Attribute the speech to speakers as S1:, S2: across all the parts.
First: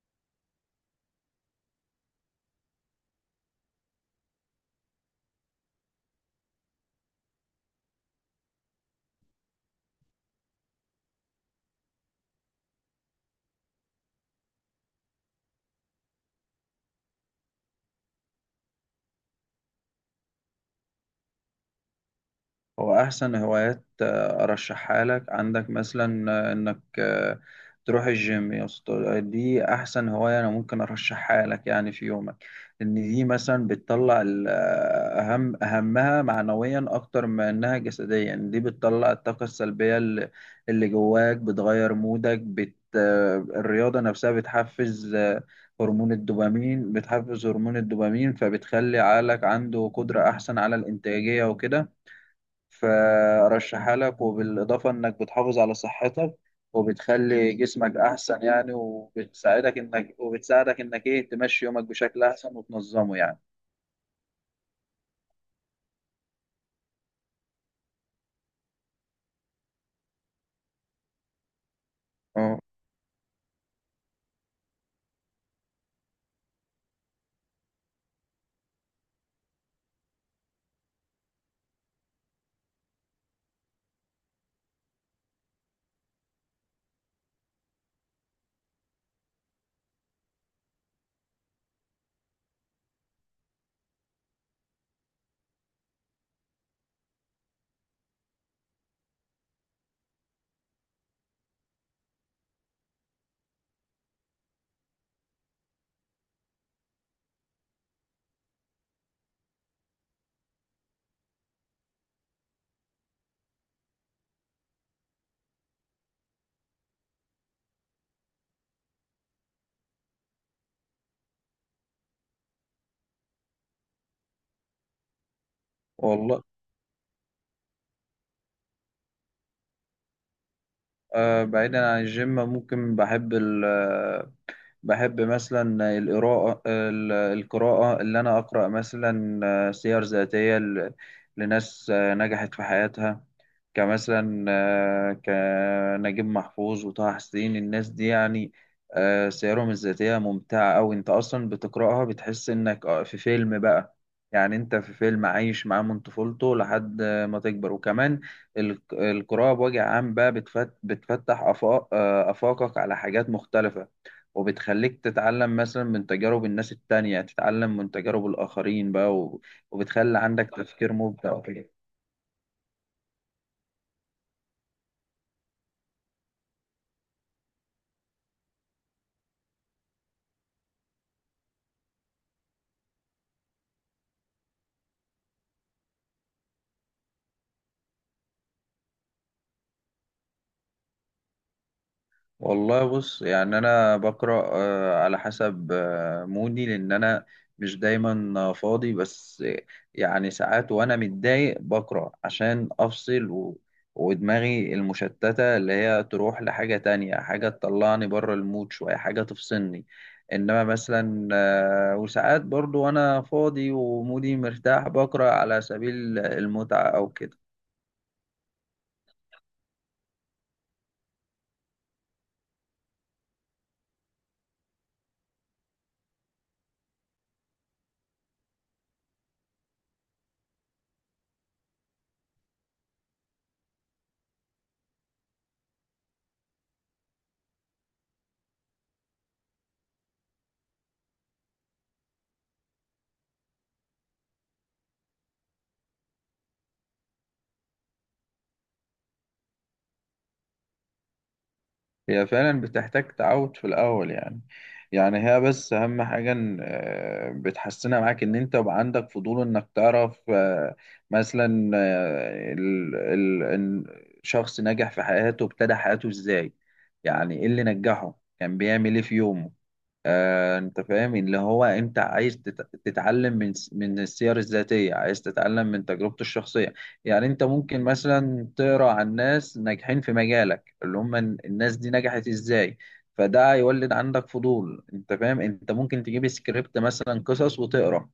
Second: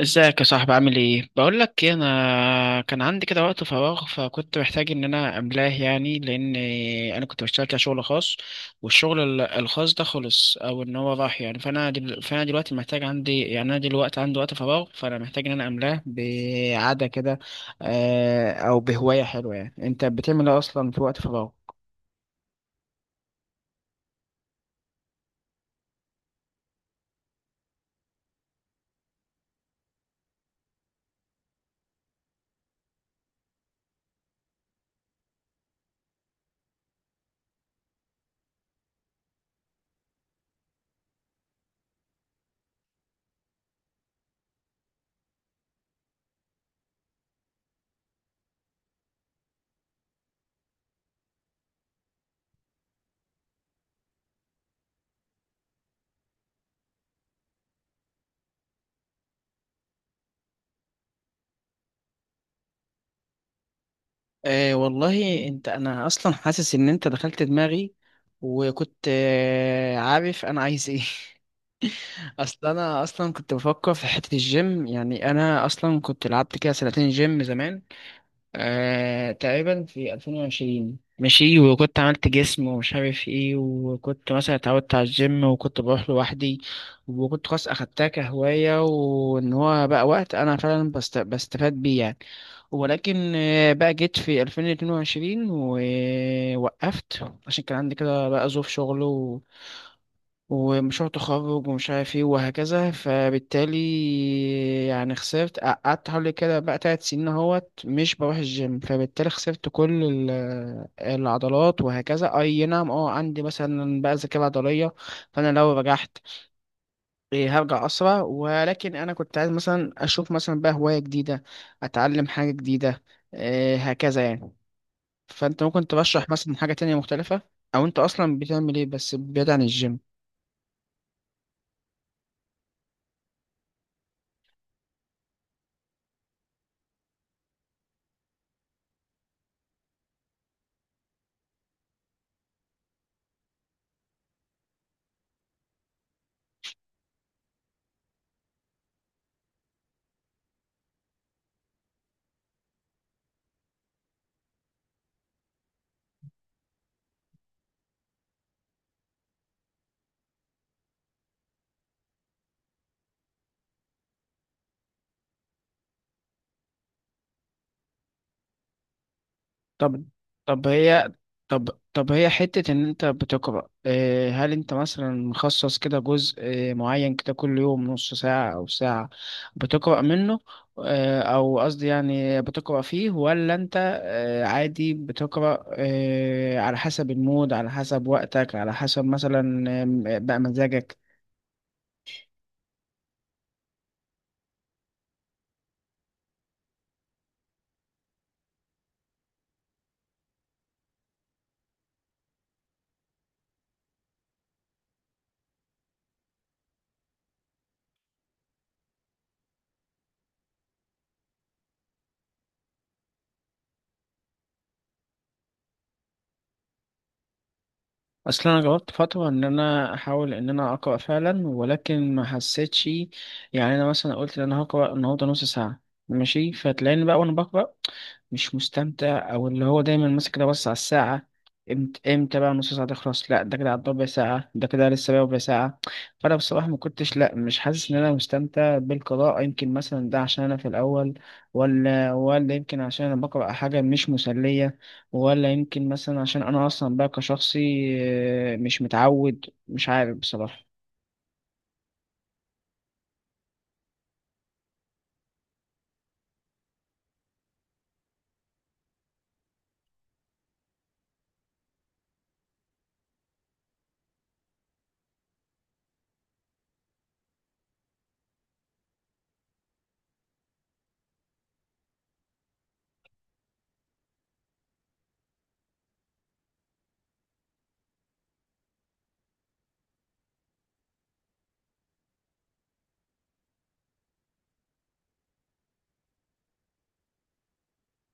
S1: ازيك يا صاحبي؟ عامل ايه؟ بقول لك ايه، انا كان عندي كده وقت فراغ، فكنت محتاج ان انا املاه يعني، لان انا كنت بشتغل كده شغل خاص، والشغل الخاص ده خلص او ان هو راح يعني. فانا دلوقتي محتاج، عندي، يعني انا دلوقتي عندي وقت فراغ، فانا محتاج ان انا املاه بعادة كده، او بهواية حلوة. يعني انت بتعمل ايه اصلا في وقت فراغ؟
S2: هو أحسن هوايات أرشحها لك. عندك مثلا إنك تروح الجيم يا اسطى. دي أحسن هواية أنا ممكن أرشحها لك يعني في يومك. إن دي مثلا بتطلع أهمها معنويا أكتر ما إنها جسديا. دي بتطلع الطاقة السلبية اللي جواك بتغير مودك بت آه، الرياضة نفسها بتحفز هرمون الدوبامين. فبتخلي عقلك عنده قدرة أحسن على الإنتاجية وكده. فارشحها لك، وبالاضافه انك بتحافظ على صحتك وبتخلي جسمك احسن يعني، وبتساعدك انك ايه تمشي يومك بشكل احسن وتنظمه يعني.
S1: آه والله، انت انا اصلا حاسس ان انت دخلت دماغي، وكنت عارف انا عايز ايه
S2: اه
S1: اصل انا اصلا كنت بفكر في حته الجيم، يعني انا اصلا كنت لعبت كده سنتين جيم زمان، تقريبا في 2020. ماشي، وكنت عملت جسم ومش عارف ايه، وكنت مثلا اتعودت على الجيم، وكنت بروح لوحدي، وكنت خلاص اخدتها كهوايه، وان هو بقى وقت انا فعلا بستفاد بيه يعني. ولكن بقى جيت في 2022 ووقفت، عشان كان عندي كده بقى ظروف شغل ومشروع تخرج ومش عارف ايه وهكذا. فبالتالي يعني خسرت، قعدت حوالي كده بقى تلات سنين اهوت مش بروح الجيم، فبالتالي خسرت كل العضلات وهكذا. اي نعم، عندي مثلا بقى ذاكرة عضلية، فانا لو رجعت، إيه، هرجع اسرع، ولكن انا كنت عايز مثلا اشوف مثلا بقى هواية جديدة، اتعلم حاجة جديدة، إيه، هكذا يعني. فانت ممكن ترشح
S2: والله.
S1: مثلا حاجة تانية مختلفة، او انت اصلا بتعمل ايه بس بعيد عن الجيم؟
S2: بعيدا عن الجيم ممكن بحب مثلا القراءة، القراءة اللي أنا أقرأ مثلا سير ذاتية لناس نجحت في حياتها، كمثلا كنجيب محفوظ وطه حسين، الناس دي يعني. سيرهم الذاتية ممتعة أوي. أنت أصلا بتقرأها بتحس إنك في فيلم بقى. يعني أنت في فيلم عايش معاه من طفولته لحد ما تكبر. وكمان القراءة بوجه عام بقى بتفتح آفاقك على حاجات مختلفة، وبتخليك تتعلم مثلا من تجارب الناس التانية، تتعلم من تجارب الآخرين بقى
S1: طب
S2: وبتخلي عندك
S1: طب
S2: تفكير
S1: هي
S2: مبدع
S1: طب
S2: وكده.
S1: طب هي حتة إن أنت بتقرأ، هل أنت مثلا مخصص كده جزء معين كده كل يوم نص ساعة أو ساعة بتقرأ منه؟ أو قصدي يعني بتقرأ فيه، ولا أنت عادي بتقرأ على حسب المود، على حسب وقتك، على حسب مثلا بقى مزاجك؟
S2: والله بص، يعني انا بقرا على حسب مودي، لان انا مش دايما فاضي بس يعني ساعات وانا متضايق بقرا عشان افصل ودماغي المشتته اللي هي تروح لحاجه تانية، حاجه تطلعني بره المود شويه، حاجه تفصلني. انما مثلا وساعات برضو وانا فاضي ومودي مرتاح بقرا على سبيل المتعه او كده.
S1: اصل انا جربت فتره ان انا احاول ان انا اقرا فعلا، ولكن ما حسيتش. يعني انا مثلا قلت ان انا هقرا النهارده نص ساعه ماشي، فتلاقيني بقى وانا بقرا مش مستمتع، او اللي هو دايما ماسك ده بص على الساعه امتى امتى بقى نص ساعه تخلص، لا ده كده عدى ربع ساعه، ده كده لسه بقى ربع ساعه. فانا بصراحه ما كنتش، لا مش حاسس ان انا مستمتع بالقراءه. يمكن مثلا ده عشان انا في الاول، ولا يمكن عشان انا بقرا حاجه مش مسليه، ولا يمكن مثلا عشان انا اصلا بقى كشخصي، مش متعود، مش عارف بصراحة.
S2: هي فعلا بتحتاج تعود في الأول يعني. يعني هي بس أهم حاجة إن بتحسنها معاك إن أنت يبقى عندك فضول إنك تعرف مثلا إن شخص نجح في حياته ابتدى حياته إزاي، يعني إيه اللي نجحه، كان بيعمل إيه في يومه. أنت فاهم، اللي هو أنت عايز تتعلم من من السير الذاتية، عايز تتعلم من تجربته الشخصية. يعني أنت ممكن مثلا تقرأ عن ناس ناجحين في مجالك، اللي هم الناس دي نجحت ازاي. فده هيولد عندك فضول، انت فاهم، انت ممكن تجيب سكريبت مثلا قصص وتقرا.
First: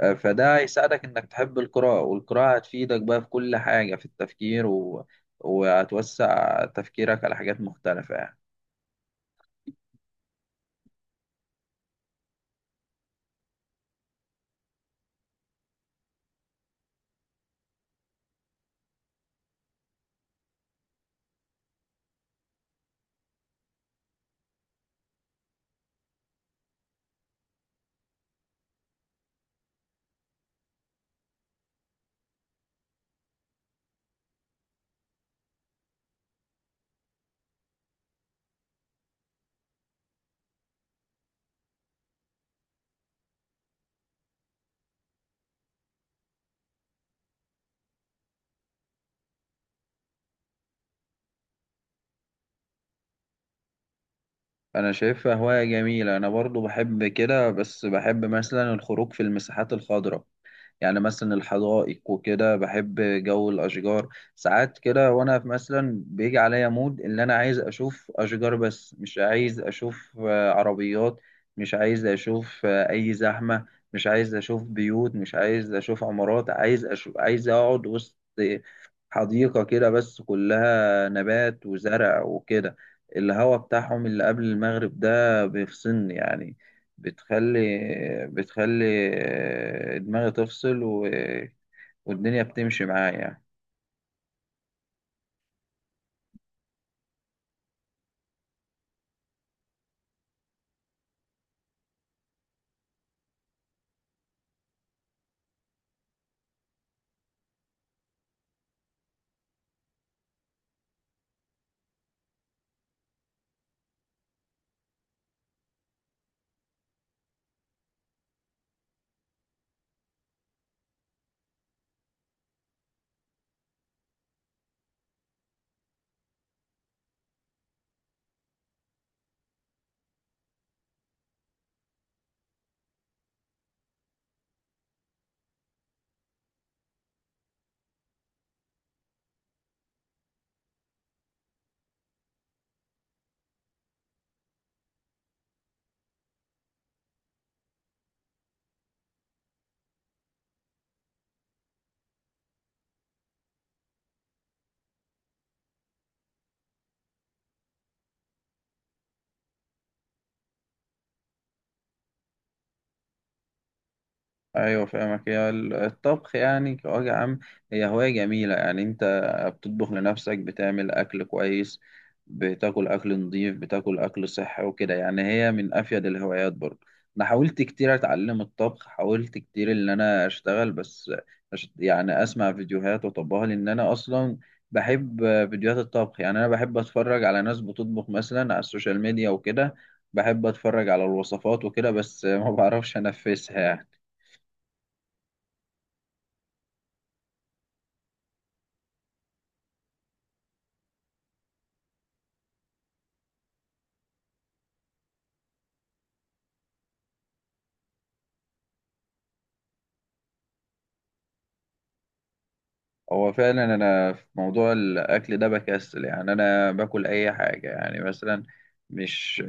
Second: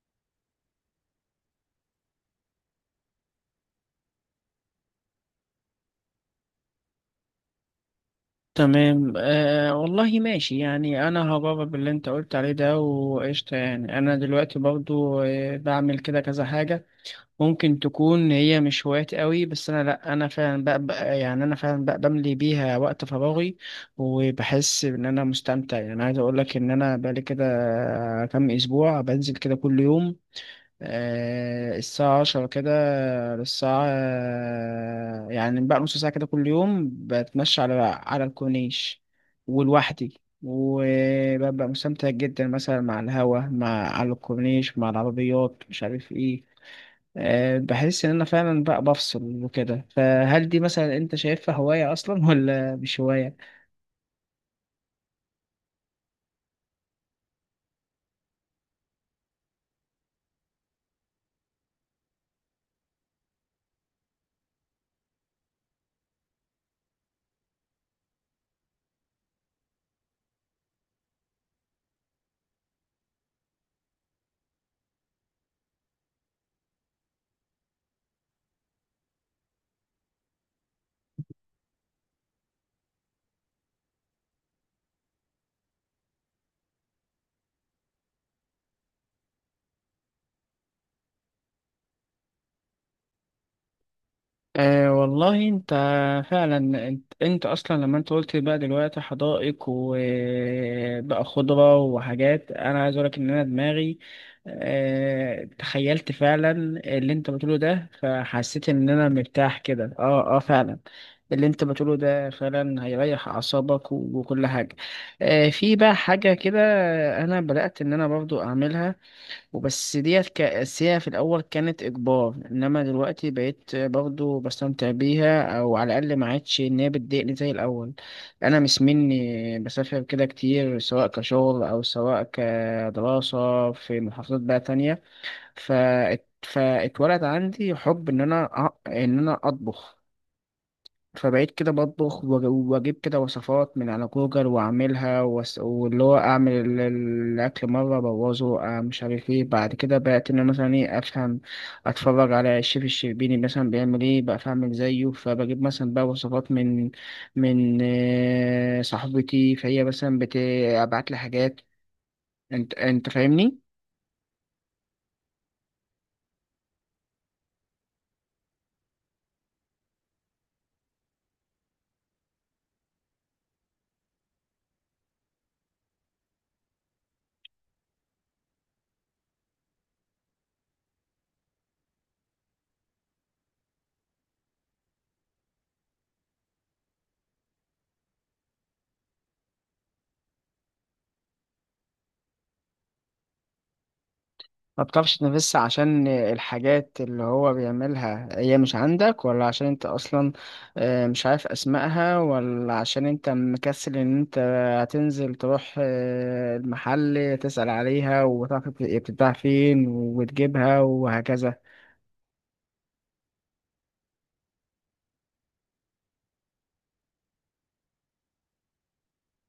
S2: فده هيساعدك انك تحب القراءة، والقراءة هتفيدك بقى في كل حاجة، في التفكير وهتوسع تفكيرك على حاجات مختلفة يعني.
S1: تمام، آه والله ماشي. يعني انا هجرب باللي انت قلت عليه ده، وقشطة. يعني انا دلوقتي برضو بعمل كده كذا حاجة، ممكن تكون هي مش هوايات قوي، بس انا، لا انا فعلا بقى يعني انا فعلا بقى بملي بيها وقت فراغي، وبحس ان انا مستمتع. يعني عايز اقول لك ان انا بقالي كده كام اسبوع بنزل كده كل يوم، الساعة عشرة كده الساعة، يعني بقى نص ساعة كده كل يوم، بتمشى على الكورنيش ولوحدي، وببقى مستمتع جدا، مثلا مع الهوا، مع على الكورنيش، مع العربيات، مش عارف ايه. بحس ان انا فعلا بقى بفصل وكده. فهل دي مثلا انت شايفها هواية اصلا ولا مش هواية؟
S2: انا شايفها هواية جميلة. انا برضو بحب كده بس بحب مثلا الخروج في المساحات الخضراء، يعني مثلا الحدائق وكده. بحب جو الأشجار. ساعات كده وأنا مثلا بيجي عليا مود إن أنا عايز أشوف أشجار، بس مش عايز أشوف عربيات، مش عايز أشوف أي زحمة، مش عايز أشوف بيوت، مش عايز أشوف عمارات، عايز أقعد وسط حديقة كده بس كلها نبات وزرع وكده. الهوا بتاعهم اللي قبل المغرب ده بيفصلني يعني. بتخلي بتخلي دماغي تفصل والدنيا بتمشي معايا يعني.
S1: أه والله انت فعلا. انت اصلا لما انت قلت بقى دلوقتي حدائق وبقى خضرة وحاجات، انا عايز اقولك ان انا دماغي تخيلت فعلا اللي انت بتقوله ده، فحسيت ان انا مرتاح كده، فعلا اللي انت بتقوله ده فعلا هيريح اعصابك وكل حاجة. أه، في بقى حاجة كده انا بدأت ان انا برضو اعملها، وبس ديت كأساسية في الأول كانت إجبار، إنما دلوقتي بقيت برضو بستمتع بيها، أو على الأقل ما عادش إن هي بتضايقني زي الأول. أنا مش مني بسافر كده كتير، سواء كشغل أو سواء كدراسة، في محافظات بقى تانية، فاتولد عندي حب إن أنا أطبخ. فبقيت كده بطبخ واجيب كده وصفات من على جوجل واعملها، واللي هو اعمل الاكل مره ابوظه، مش عارف ايه، بعد كده بقيت ان أنا مثلا ايه افهم، اتفرج على الشيف الشربيني مثلا بيعمل ايه بقى فاعمل زيه، فبجيب مثلا بقى وصفات من صاحبتي، فهي مثلا بتبعت لي حاجات. انت فاهمني؟
S2: ايوه فاهمك. هي الطبخ يعني كوجه عام هي هوايه جميله يعني، انت بتطبخ لنفسك، بتعمل اكل كويس، بتاكل اكل نظيف، بتاكل اكل صحي وكده يعني. هي من افيد الهوايات برضه. انا حاولت كتير اتعلم الطبخ، حاولت كتير ان انا اشتغل، بس يعني اسمع فيديوهات واطبقها، لان انا اصلا بحب فيديوهات الطبخ. يعني انا بحب اتفرج على ناس بتطبخ مثلا على السوشيال ميديا وكده، بحب اتفرج على الوصفات وكده، بس ما بعرفش انفذها يعني.
S1: ما بتعرفش تنافس عشان الحاجات اللي هو بيعملها هي مش عندك، ولا عشان انت اصلا مش عارف اسمائها، ولا عشان انت مكسل ان انت هتنزل تروح المحل تسأل عليها، وتعرف هي بتتباع فين وتجيبها وهكذا؟
S2: هو فعلا انا في موضوع الاكل ده بكسل يعني، انا باكل اي حاجه. يعني مثلا مش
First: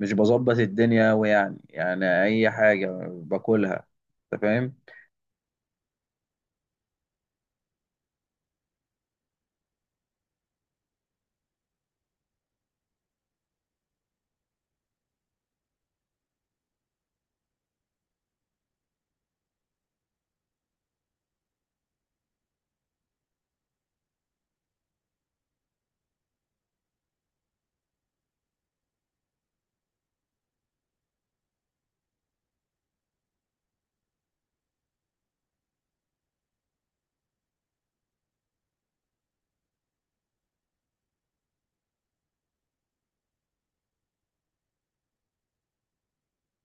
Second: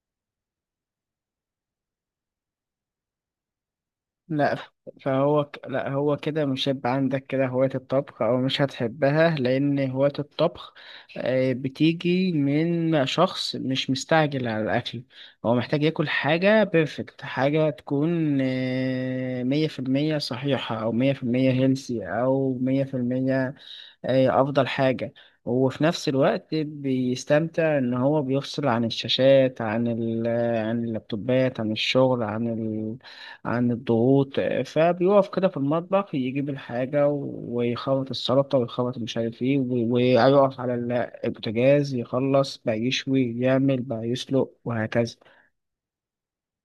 S2: مش بظبط الدنيا أوي، يعني اي حاجه باكلها، انت
S1: لا ف-
S2: فاهم.
S1: فهو ك- لا هو كده مش هيبقى عندك كده هواية الطبخ، أو مش هتحبها، لأن هواية الطبخ بتيجي من شخص مش مستعجل على الأكل. هو محتاج ياكل حاجة بيرفكت، حاجة تكون مية في المية صحيحة، أو مية في المية هيلسي، أو مية في المية هي افضل حاجة. وفي نفس الوقت بيستمتع ان هو بيفصل عن الشاشات، عن اللابتوبات، عن الشغل، عن الضغوط، فبيقف كده في المطبخ، يجيب الحاجة ويخلط السلطة ويخلط مش عارف ايه ويقف على البوتاجاز، يخلص بقى يشوي يعمل بقى يسلق وهكذا.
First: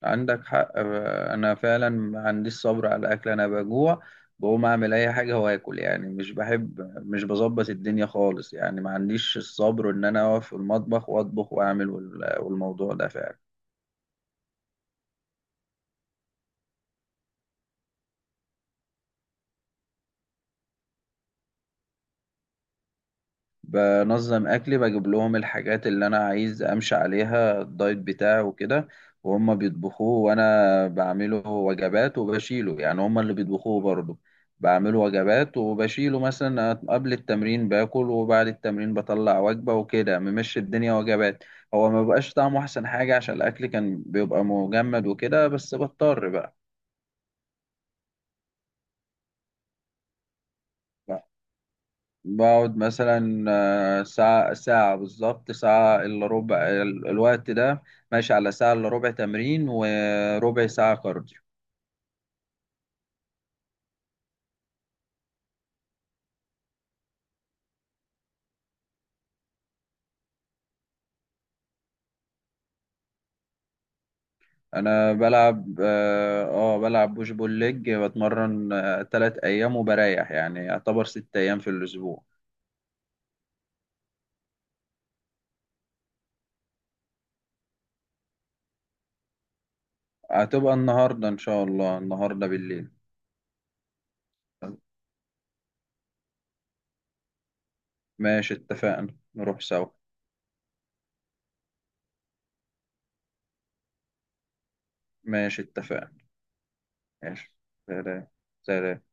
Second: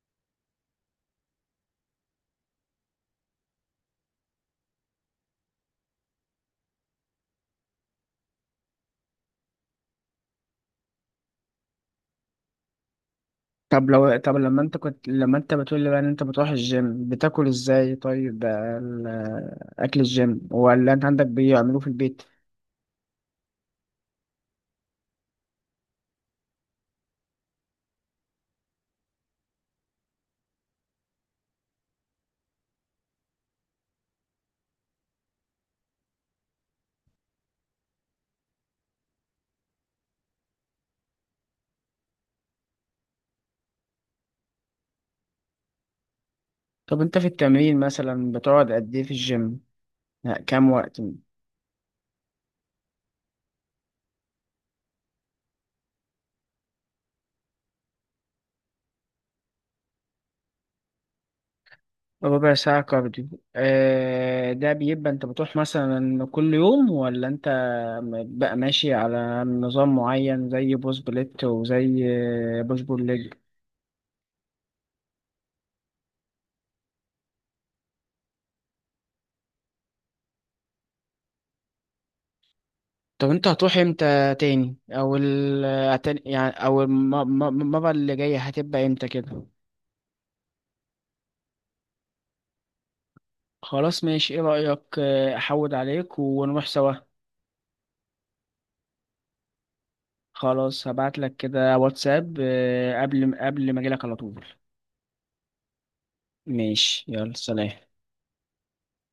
S2: عندك حق. انا فعلا ما عنديش صبر على الاكل، انا بجوع بقوم اعمل اي حاجه واكل يعني. مش بحب، مش بظبط الدنيا خالص يعني، ما عنديش الصبر ان انا اقف في المطبخ واطبخ واعمل والموضوع ده فعلا.
S1: طب لو طب لما انت كنت لما انت بتقول لي بقى ان انت بتروح الجيم، بتاكل ازاي؟ طيب بقى اكل الجيم، ولا انت عندك بيعملوه في البيت؟
S2: بنظم اكلي، بجيب لهم الحاجات اللي انا عايز امشي عليها الدايت بتاعي وكده، وهم بيطبخوه. وانا بعمله وجبات وبشيله، يعني هم اللي بيطبخوه برضه، بعمله وجبات وبشيله، مثلا قبل التمرين باكل وبعد التمرين بطلع وجبة وكده، ممشي الدنيا وجبات. هو ما بقاش طعمه احسن حاجة عشان الاكل كان بيبقى مجمد وكده، بس بضطر بقى.
S1: طب انت في التمرين مثلا بتقعد قد ايه في الجيم؟ لا، كام وقت؟
S2: بقعد مثلا ساعة، ساعة بالظبط، ساعة إلا ربع. الوقت ده ماشي على ساعة إلا ربع تمرين وربع ساعة كارديو.
S1: ربع ساعة كارديو. ده بيبقى انت بتروح مثلا كل يوم، ولا انت بقى ماشي على نظام معين زي بوش بليت، وزي بوش بول ليج؟
S2: أنا بلعب آه آه، بلعب بوش بول ليج. بتمرن 3 أيام وبريح، يعني يعتبر 6 أيام في الأسبوع.
S1: طب انت هتروح امتى تاني، او يعني او المرة اللي جاية هتبقى امتى كده؟
S2: هتبقى النهاردة إن شاء الله، النهاردة بالليل.
S1: خلاص ماشي، ايه رأيك احود عليك ونروح سوا؟
S2: ماشي اتفقنا نروح سوا.
S1: خلاص هبعت لك كده واتساب، قبل ما اجيلك على طول.
S2: ماشي اتفقنا.
S1: ماشي، يلا
S2: ماشي.
S1: سلام.
S2: سلام. سلام.